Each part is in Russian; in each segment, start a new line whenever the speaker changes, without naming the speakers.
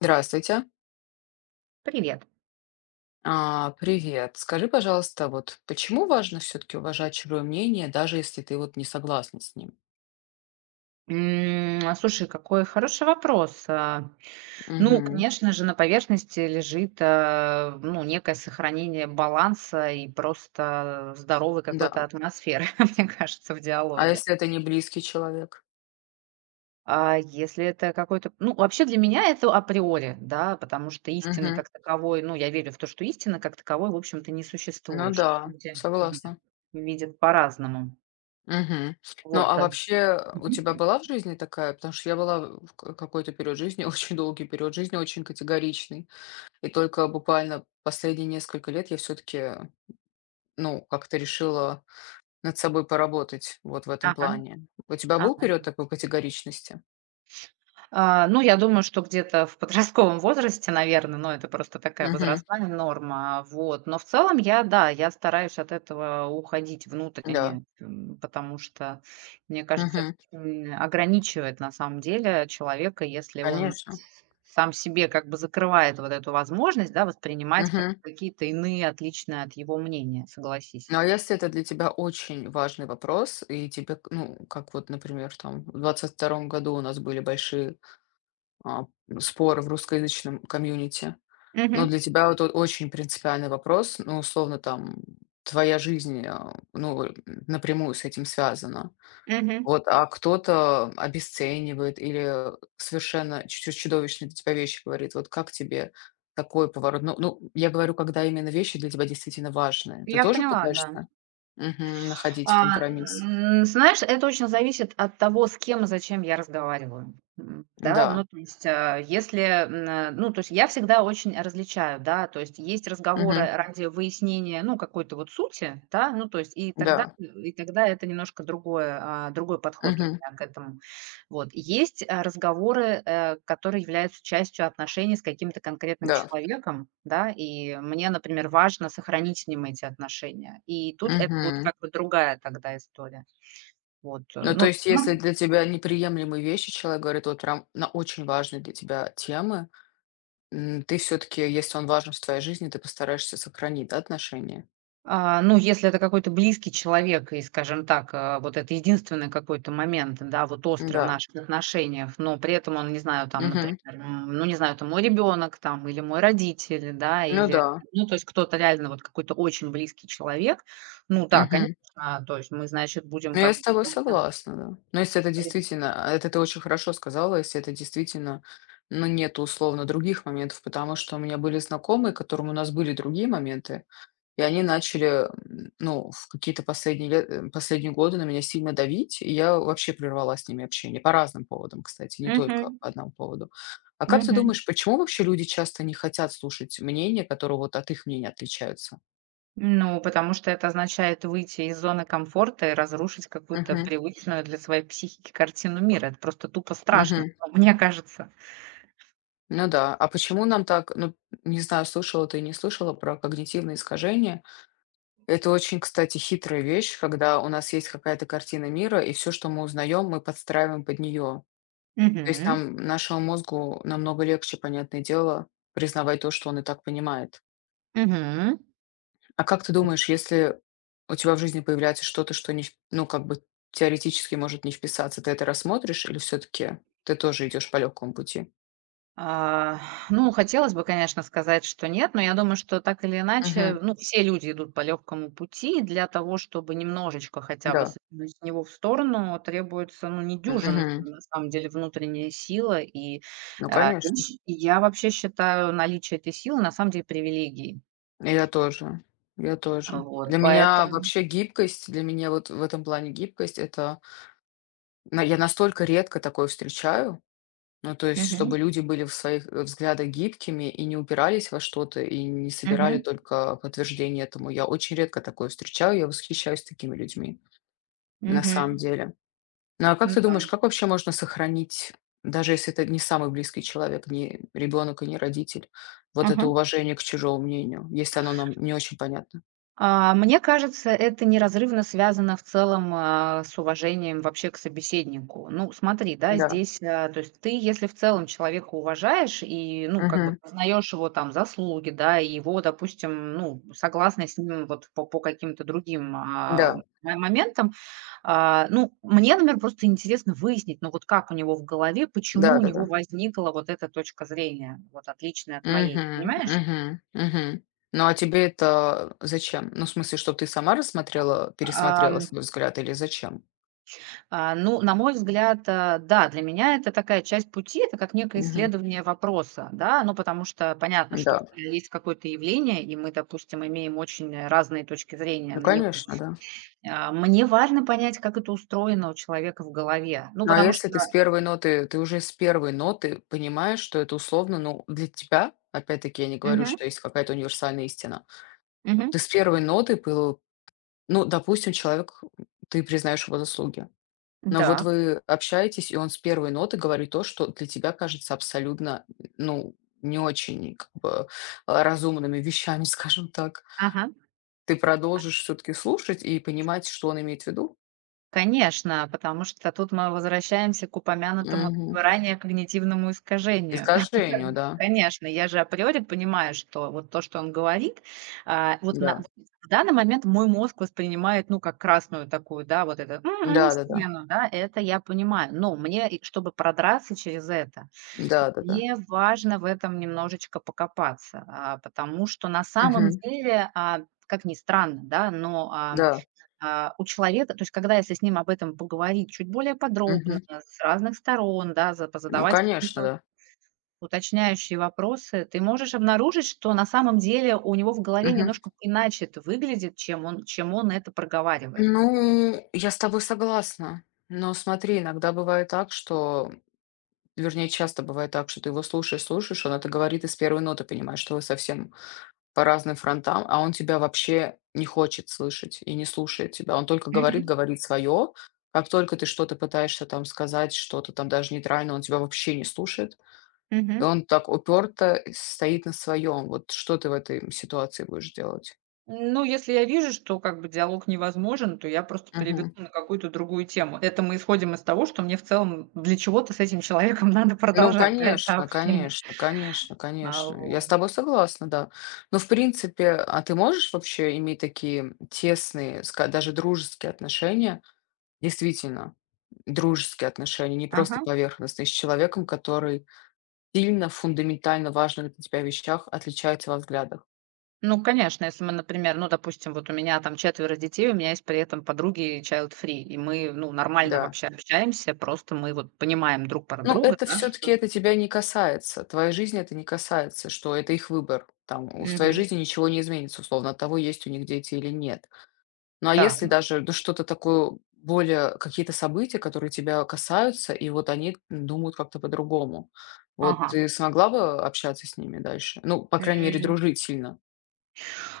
Здравствуйте.
Привет.
Привет. Скажи, пожалуйста, вот почему важно все-таки уважать чужое мнение, даже если ты вот не согласна с ним?
Слушай, какой хороший вопрос. Ну,
Мгм.
конечно же, на поверхности лежит ну, некое сохранение баланса и просто здоровой какой-то
Да.
атмосферы, мне кажется, в
А
диалоге.
если это не близкий человек?
А если это какой-то — ну, вообще для меня это априори, да, потому что истины
Мгм.
как таковой — ну, я верю в то, что истины как таковой, в общем-то, не
Ну
существует. Что
да,
люди видят,
согласна.
видят по-разному.
Мгм. Ну
Вот.
а вообще у тебя
Мгм.
была в жизни такая, потому что я была какой-то период жизни, очень долгий период жизни, очень категоричный. И только буквально последние несколько лет я все-таки, ну, как-то решила над собой поработать вот в этом
Ага,
плане. У тебя был
ага.
период такой категоричности?
Ну, я думаю, что где-то в подростковом возрасте, наверное, но это просто такая
Мгм.
возрастная норма, вот. Но в целом я, да, я стараюсь от этого уходить
Да.
внутренне, потому что, мне кажется, это
Мгм.
очень ограничивает на самом деле человека, если он
Конечно.
сам себе как бы закрывает вот эту возможность, да, воспринимать как
Мгм.
какие-то иные, отличные от его мнения, согласись.
Ну, а если это для тебя очень важный вопрос, и тебе, ну, как вот, например, там в 22-м году у нас были большие а, споры в русскоязычном комьюнити,
Мгм,
но для тебя вот очень принципиальный вопрос, ну, условно, там, твоя жизнь, ну, напрямую с этим связана.
мгм.
Вот, а кто-то обесценивает или совершенно чуть-чуть чудовищные для тебя вещи говорит. Вот как тебе такой поворот? Ну, я говорю, когда именно вещи для тебя действительно важные. Ты
Я
тоже
поняла, да.
пытаешься, мгм, находить компромисс?
Знаешь, это очень зависит от того, с кем и зачем я разговариваю. Да, ну,
Да.
то есть, если, ну, то есть я всегда очень различаю, да, то есть есть
Мгм.
разговоры ради выяснения, ну, какой-то вот сути, да, ну, то есть и тогда,
Да.
и тогда это немножко другое, другой подход у
Мгм.
меня к этому. Вот. Есть, разговоры, которые являются частью отношений с каким-то конкретным
Да.
человеком, да, и мне, например, важно сохранить с ним эти отношения. И тут это будет
Мгм.
как бы другая тогда история. Вот,
Ну, то есть, если для тебя неприемлемые вещи, человек говорит, вот прям на очень важные для тебя темы, ты все-таки, если он важен в твоей жизни, ты постараешься сохранить, да, отношения?
Ну, если это какой-то близкий человек и, скажем так, вот это единственный какой-то момент, да, вот острый в
Да.
наших отношениях, но при этом он, не знаю, там, например,
Мгм.
ну, не знаю, это мой ребенок там или мой родитель, да,
Ну
или,
да.
ну, то есть кто-то реально вот какой-то очень близкий человек, ну да, конечно,
Мгм.
то есть мы, значит, будем
Ну, я
как
с
бы...
тобой согласна, да. Но если это действительно, это ты очень хорошо сказала, если это действительно, ну, нету условно других моментов, потому что у меня были знакомые, которым у нас были другие моменты, и они начали, ну, в какие-то последние годы на меня сильно давить, и я вообще прервала с ними общение по разным поводам, кстати, не только
Мгм.
по одному поводу. А как ты
Мгм.
думаешь, почему вообще люди часто не хотят слушать мнения, которые вот от их мнения отличаются?
Ну, потому что это означает выйти из зоны комфорта и разрушить какую-то
Мгм.
привычную для своей психики картину мира. Это просто тупо страшно, мне кажется.
Ну да, а почему нам так, ну, не знаю, слышала ты и не слышала про когнитивные искажения. Это очень, кстати, хитрая вещь, когда у нас есть какая-то картина мира, и все, что мы узнаем, мы подстраиваем под нее. То есть
Мгм.
нам, нашему мозгу намного легче, понятное дело, признавать то, что он и так понимает.
Мгм.
А как ты думаешь, если у тебя в жизни появляется что-то, что не, ну, как бы теоретически может не вписаться, ты это рассмотришь или все-таки ты тоже идешь по легкому пути?
А, ну, хотелось бы, конечно, сказать, что нет, но я думаю, что так или иначе,
Угу,
ну, все люди идут по легкому пути, и для того, чтобы немножечко хотя бы
да.
сдвинуть с него в сторону, требуется, ну, недюжинная,
Угу.
на самом деле, внутренняя сила.
Ну,
А,
конечно.
и я вообще считаю наличие этой силы, на самом деле, привилегией.
Я тоже, я тоже.
Вот,
Для меня
поэтому...
вообще гибкость, для меня вот в этом плане гибкость- это на я настолько редко такое встречаю. Ну, то есть,
Мгм,
чтобы люди были в своих, взглядах гибкими и не упирались во что-то, и не собирали
мгм,
только подтверждение этому. Я очень редко такое встречаю, я восхищаюсь такими людьми, на самом
мгм.
деле. Ну, а как ты
Да.
думаешь, как вообще можно сохранить, даже если это не самый близкий человек, не ребенок и не родитель, вот это
Ага.
уважение к чужому мнению, если оно нам не очень понятно?
Мне кажется, это неразрывно связано в целом, с уважением вообще к собеседнику. Ну, смотри, да,
Да.
здесь, то есть ты, если в целом человека уважаешь и, ну, как бы
Мгм.
познаешь его там заслуги, да, и его, допустим, ну, согласна с ним вот по каким-то другим,
Да,
моментам, ну, мне, например, просто интересно выяснить, ну, вот как у него в голове, почему у него
да-да-да.
возникла вот эта точка зрения, вот отличная от моей,
Мгм,
понимаешь?
мгм, мгм. Ну, а тебе это зачем? Ну, в смысле, чтобы ты сама рассмотрела, пересмотрела
Ам,
свой взгляд или зачем?
Ну, на мой взгляд, да, для меня это такая часть пути, это как некое
Мгм.
исследование вопроса, да, ну, потому что понятно, что
Да.
когда есть какое-то явление, и мы, допустим, имеем очень разные точки зрения
Ну,
на него.
конечно, да.
Мне важно понять, как это устроено у человека в голове, ну,
Ну, а
потому
если
что...
ты с первой ноты, ты уже с первой ноты понимаешь, что это условно, ну, для тебя, опять-таки, я не говорю,
Мгм,
что есть какая-то универсальная истина.
мгм.
Ты с первой ноты пыл ну, допустим, человек, ты признаешь его заслуги. Но вот
Так,
вы общаетесь, и он с первой ноты говорит то, что для тебя кажется абсолютно, ну, не очень как бы разумными вещами, скажем так.
ага.
Ты продолжишь все-таки слушать и понимать, что он имеет в виду.
Конечно, потому что тут мы возвращаемся к упомянутому
Мгм.
ранее когнитивному искажению. Как
Искажению,
бы,
да.
конечно, я же априори понимаю, что вот то, что он говорит, а, вот на
Да.
в данный момент мой мозг воспринимает, ну, как красную такую, да, вот эту
Да-да-да.
стену, да, это я понимаю. Но мне, и чтобы продраться через это,
Да-да-да.
мне важно в этом немножечко покопаться, потому что на самом
Мгм.
деле, как ни странно, да, но
Да.
у человека, то есть когда если с ним об этом поговорить чуть более подробно,
Мгм.
с разных сторон, да, за
Ну,
позадавать
конечно,
какие-то
да.
уточняющие вопросы, ты можешь обнаружить, что на самом деле у него в голове
Мгм.
немножко иначе это выглядит, чем он это проговаривает.
Ну, я с тобой согласна. Но смотри, иногда бывает так, что, вернее, часто бывает так, что ты его слушаешь, слушаешь, он это говорит из первой ноты понимаешь, что вы совсем по разным фронтам, а он тебя вообще не хочет слышать и не слушает тебя. Он только говорит,
Мгм.
говорит свое. Как только ты что-то пытаешься там сказать, что-то там даже нейтрально, он тебя вообще не слушает. И
Мгм.
он так уперто стоит на своем. Вот что ты в этой ситуации будешь делать?
Ну, если я вижу, что как бы диалог невозможен, то я просто переведу на какую-то другую тему. Это мы исходим из того, что мне в целом для чего-то с этим человеком надо
Ну,
продолжать, да, это
конечно,
общение.
конечно, конечно, конечно. Я с
Вот.
тобой согласна, да. Но, в принципе, а ты можешь вообще иметь такие тесные, даже дружеские отношения, действительно, дружеские отношения, не просто
Ага.
поверхностные, с человеком, который сильно, фундаментально важных для тебя вещах отличается во взглядах?
Ну, конечно, если мы, например, ну, допустим, вот у меня там четверо детей, у меня есть при этом подруги child free, и мы, ну, нормально
Да.
вообще общаемся, просто мы вот понимаем друг про
Ну,
друга,
это
да,
все-таки
что...
это тебя не касается. Твоей жизни это не касается, что это их выбор. Там, в твоей
Мгм.
жизни ничего не изменится, условно, от того, есть у них дети или нет. Ну, а если
Так,
даже, ну, что-то такое, более какие-то события, которые тебя касаются, и вот они думают как-то по-другому. Вот
ага.
ты смогла бы общаться с ними дальше? Ну, по крайней мере,
М.
дружить сильно.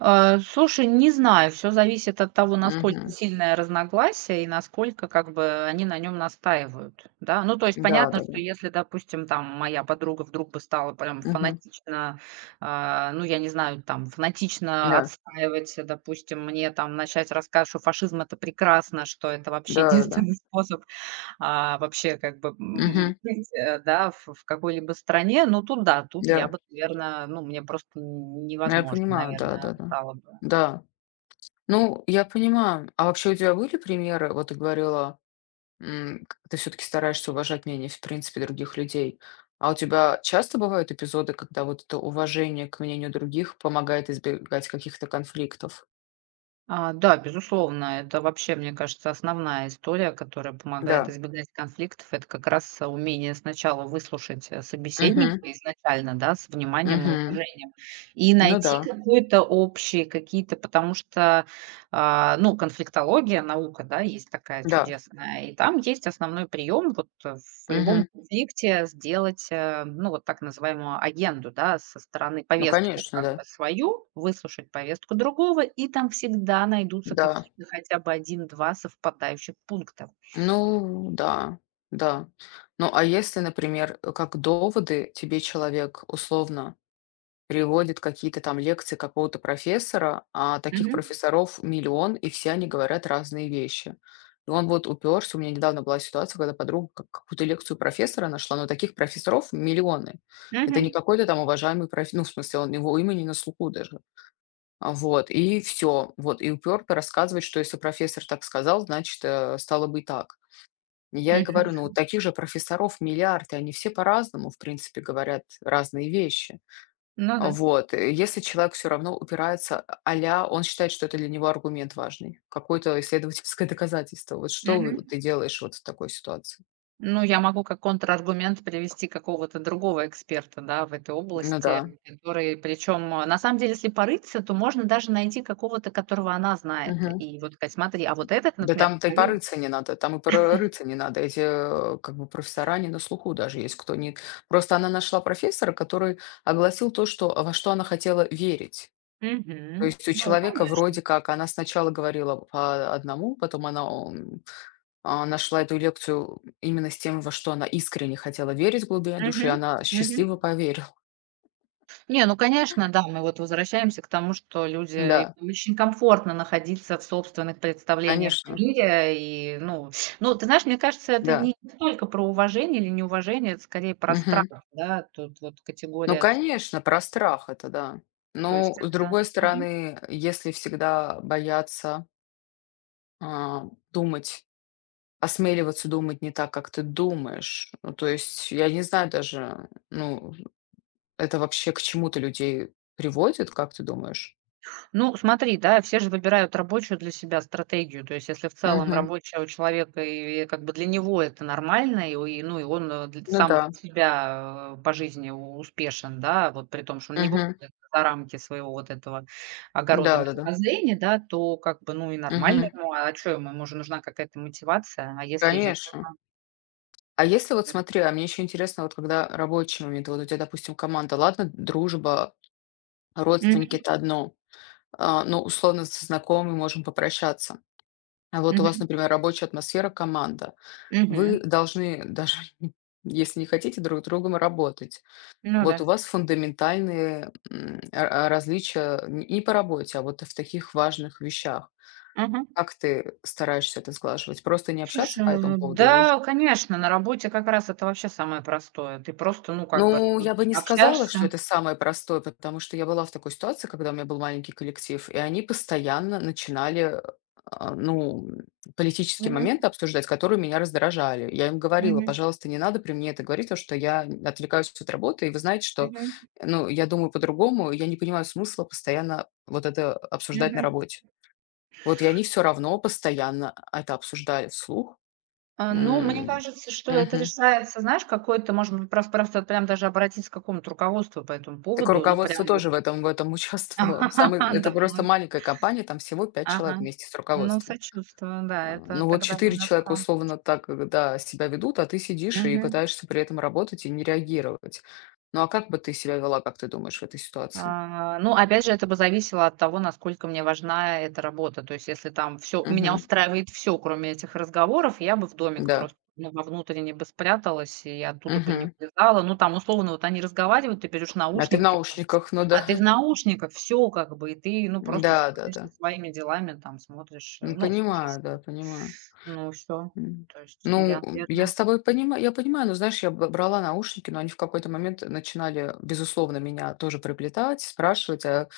Слушай, не знаю, все зависит от того, насколько
Мгм.
сильное разногласие и насколько как бы они на нем настаивают, да. Ну, то есть понятно, что
Да-да-да.
если, допустим, там моя подруга вдруг бы стала прям
Мгм.
фанатично, ну, я не знаю, там фанатично
Да.
отстаивать, допустим, мне там начать рассказывать, что фашизм- это прекрасно, что это вообще
Да-да-да.
единственный способ, а вообще, как бы, м,
Мгм.
быть, да, в какой-либо стране, ну, тут да, тут я
Да.
бы, наверно, ну, мне просто
Ну, я
невозможно,
понимаю,
наверное,
да-да-да. Да.
стало бы.
Да. Да. Ну, я понимаю. А вообще у тебя были примеры? Вот ты говорила, ты все таки стараешься уважать мнение, в принципе, других людей. А у тебя часто бывают эпизоды, когда вот это уважение к мнению других помогает избегать каких-то конфликтов?
Да, безусловно, это вообще, мне кажется, основная история, которая помогает
Да.
избегать конфликтов. Это как раз, умение сначала выслушать, собеседника
Угу.
изначально, да, с вниманием и
Угу.
уважением, и
Ну
найти
да.
какой-то общий, какие-то потому что... Ну, конфликтология, наука, да, есть такая
Да.
чудесная. И там есть основной прием вот, в любом
Угу.
конфликте сделать, ну, вот так называемую агенду, да, со стороны
Ну,
повестку
конечно,
как бы
да.
свою, выслушать повестку другого, и там всегда найдутся
Да.
какие-то хотя бы один-два совпадающих пункта.
Ну да. Да. Ну, а если, например, как доводы тебе человек условно приводит какие-то там лекции какого-то профессора, а таких
Мгм.
профессоров миллион, и все они говорят разные вещи. И он вот уперся. У меня недавно была ситуация, когда подруга какую-то лекцию профессора нашла, но таких профессоров миллионы. Это не
Мгм.
какой-то там уважаемый профессор, ну, в смысле, он его имя не на слуху даже. Вот, и все. Вот, и уперто рассказывает, что если профессор так сказал, значит, стало бы и так. И я и
Мгм.
говорю, ну, вот таких же профессоров миллиарды, они все по-разному, в принципе, говорят разные вещи.
Ну да.
Вот. И если человек все равно упирается, а он считает, что это для него аргумент важный, какое-то исследовательское доказательство. Вот что вы
Мгм.
ты делаешь вот в такой ситуации?
Ну, я могу как контраргумент привести какого-то другого эксперта, да, в этой
Ну да.
области, который, причем, на самом деле, если порыться, то можно даже найти какого-то, которого она знает.
Мгм.
И вот сказать: "Смотри, а вот этот,
Да
например,
там-то и
говорит".
порыться не надо, там и порыться не надо. Эти, как бы профессора не на слуху, даже есть, кто не. Просто она нашла профессора, который огласил то, что, во что она хотела верить. То
Мгм.
есть у
Ну,
человека
конечно.
вроде как она сначала говорила по одному, потом она, нашла эту лекцию именно с тем, во что она искренне хотела верить в глубине души, и
Мгм.
она
Мгм.
счастливо поверила.
Не, ну, конечно, да, мы вот возвращаемся к тому, что люди
Да,
им очень комфортно находиться в собственных представлениях о
конечно,
мире. И, ну, ну, ты знаешь, мне кажется, это
да.
не только про уважение или неуважение, это скорее про страх,
Мгм.
да, тут вот
Ну,
категория.
конечно, про страх это, да.
То есть
Но, с
это...
другой стороны, если всегда бояться а, думать, осмеливаться думать не так, как ты думаешь, ну, то есть я не знаю даже, ну, это вообще к чему-то людей приводит, как ты думаешь?
Ну, смотри, да, все же выбирают рабочую для себя стратегию. То есть, если в целом
Мгм.
рабочая у человека, и как бы для него это нормально, ну, и он,
Ну
сам
да.
для себя, по жизни, успешен, да, вот при том, что он не
Мгм.
выходит за рамки своего вот этого огорода
Да-да-да.
мировоззрения, да, то как бы, ну, и нормально
Мгм.
ему, а что ему, ему же нужна какая-то мотивация, а если ее нет?
Конечно. А если вот смотри, а мне еще интересно, вот когда рабочие моменты, вот у тебя, допустим, команда, ладно, дружба,
Мгм,
родственники- это одно, но условно со знакомыми можем попрощаться. А вот у вас,
мгм,
например, рабочая атмосфера, команда.
мгм.
Вы должны даже, если не хотите, друг с другом работать.
Ну
Вот
да.
у вас фундаментальные различия, не по работе, а вот в таких важных вещах.
Мгм.
Как ты стараешься это сглаживать? Просто не общаться
Слушай,
по этому поводу или?
да, конечно, на работе как раз это вообще самое простое. Ты просто, ну, как бы
Ну,
вот
я бы не сказала,
общаешься.
что это самое простое, потому что я была в такой ситуации, когда у меня был маленький коллектив, и они постоянно начинали, ну, политические
Мгм.
моменты обсуждать, которые меня раздражали. Я им говорила:
Мгм.
«Пожалуйста, не надо при мне это говорить, потому что я отвлекаюсь от работы, и вы знаете, что,
Мгм.
ну, я думаю по-другому, я не понимаю смысла постоянно вот это обсуждать на
Мгм.
работе». Вот, и они все равно постоянно это обсуждали вслух.
Ну, мне
М.
кажется, что это
Мгм.
решается, знаешь, какой-то, может быть, просто вот прям даже обратиться к какому-то руководству по этому
Так
поводу. Ну,
руководство
прям вот.
тоже в этом участвовало. Самый это
Да,
просто
ну,
маленькая компания, там всего пять человек
ага.
вместе с
Ну,
руководством.
сочувствую, да, это
Ну вот
тогда
4 человека
немножко.
условно так, да, себя ведут, а ты сидишь и
Мгм.
пытаешься при этом работать и не реагировать. Ну а как бы ты себя вела, как ты думаешь, в этой ситуации?
Ну, опять же, это бы зависело от того, насколько мне важна эта работа. То есть, если там все меня
Мгм.
устраивает все, кроме этих разговоров, я бы в домик
Да.
просто, ну, во внутренний бы спряталась и оттуда бы не
Мгм.
вылезала. Ну, там, условно, вот они разговаривают, ты берешь
А ты в
наушники,
наушниках, ну
а
да.
ты в наушниках, все как бы, и ты, ну, просто занимаешься
Да-да-да.
своими делами, там, смотришь,
Ну
ну, слушаешь.
понимаю, да, понимаю.
Ну, все.
М.
То есть
Ну,
я,
я
наверное...
с тобой понимаю, я понимаю, но знаешь, я брала наушники, но они в какой-то момент начинали, безусловно, меня тоже приплетать, спрашивать,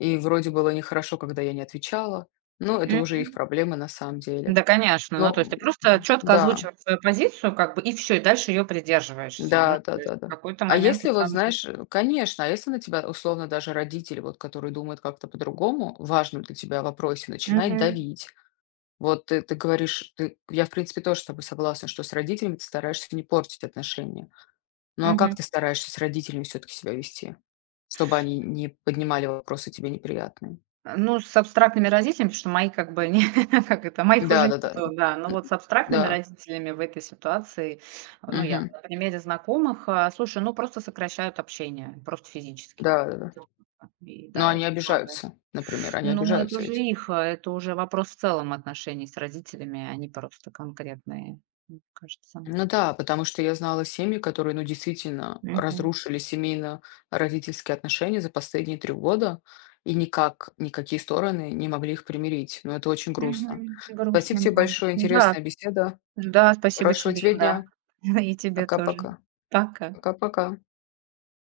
и вроде было нехорошо, когда я не отвечала. Ну, это уже их проблемы на самом деле.
Да, конечно. Ну, то
Ну,
есть ты просто четко
да,
озвучиваешь свою позицию, как бы, и все, и дальше ее придерживаешься. Ну,
да, да,
то есть
да,
в
да.
какой-то
А
момент,
если
на
вот,
самом деле...
знаешь, конечно, а если на тебя условно даже родители, вот, которые думают как-то по-другому, в важном для тебя вопросе, начинает
Мгм.
давить. Вот ты, говоришь, ты, я, в принципе, тоже с тобой согласна, что с родителями ты стараешься не портить отношения. Ну, а как
Мгм.
ты стараешься с родителями все таки себя вести, чтобы они не поднимали вопросы тебе неприятные?
Ну, с абстрактными родителями, потому что мои как бы не как это, моих уже
Да-да-да.
нету, да. Но
М,
вот с абстрактными
да.
родителями в этой ситуации, ну, я
Мгм.
на примере знакомых, слушай, ну, просто сокращают общение, просто физически.
Да-да-да.
И
Но
да,
они
это помогает.
обижаются, например, они
Ну, это
обижаются
уже
ведь.
их, это уже вопрос в целом отношений с родителями, а не просто конкретные, мне кажется.
Ну да, потому что я знала семьи, которые, ну, действительно
Мгм.
разрушили семейно-родительские отношения за последние 3 года, и никак, никакие стороны не могли их примирить. Но это очень грустно.
Мгм.
Спасибо
Грустно,
тебе
да.
большое,
Да,
интересная беседа.
да, спасибо
Хорошего
тебе,
тебе
да.
дня.
И тебе тоже.
Пока-пока.
Пока.
Пока-пока.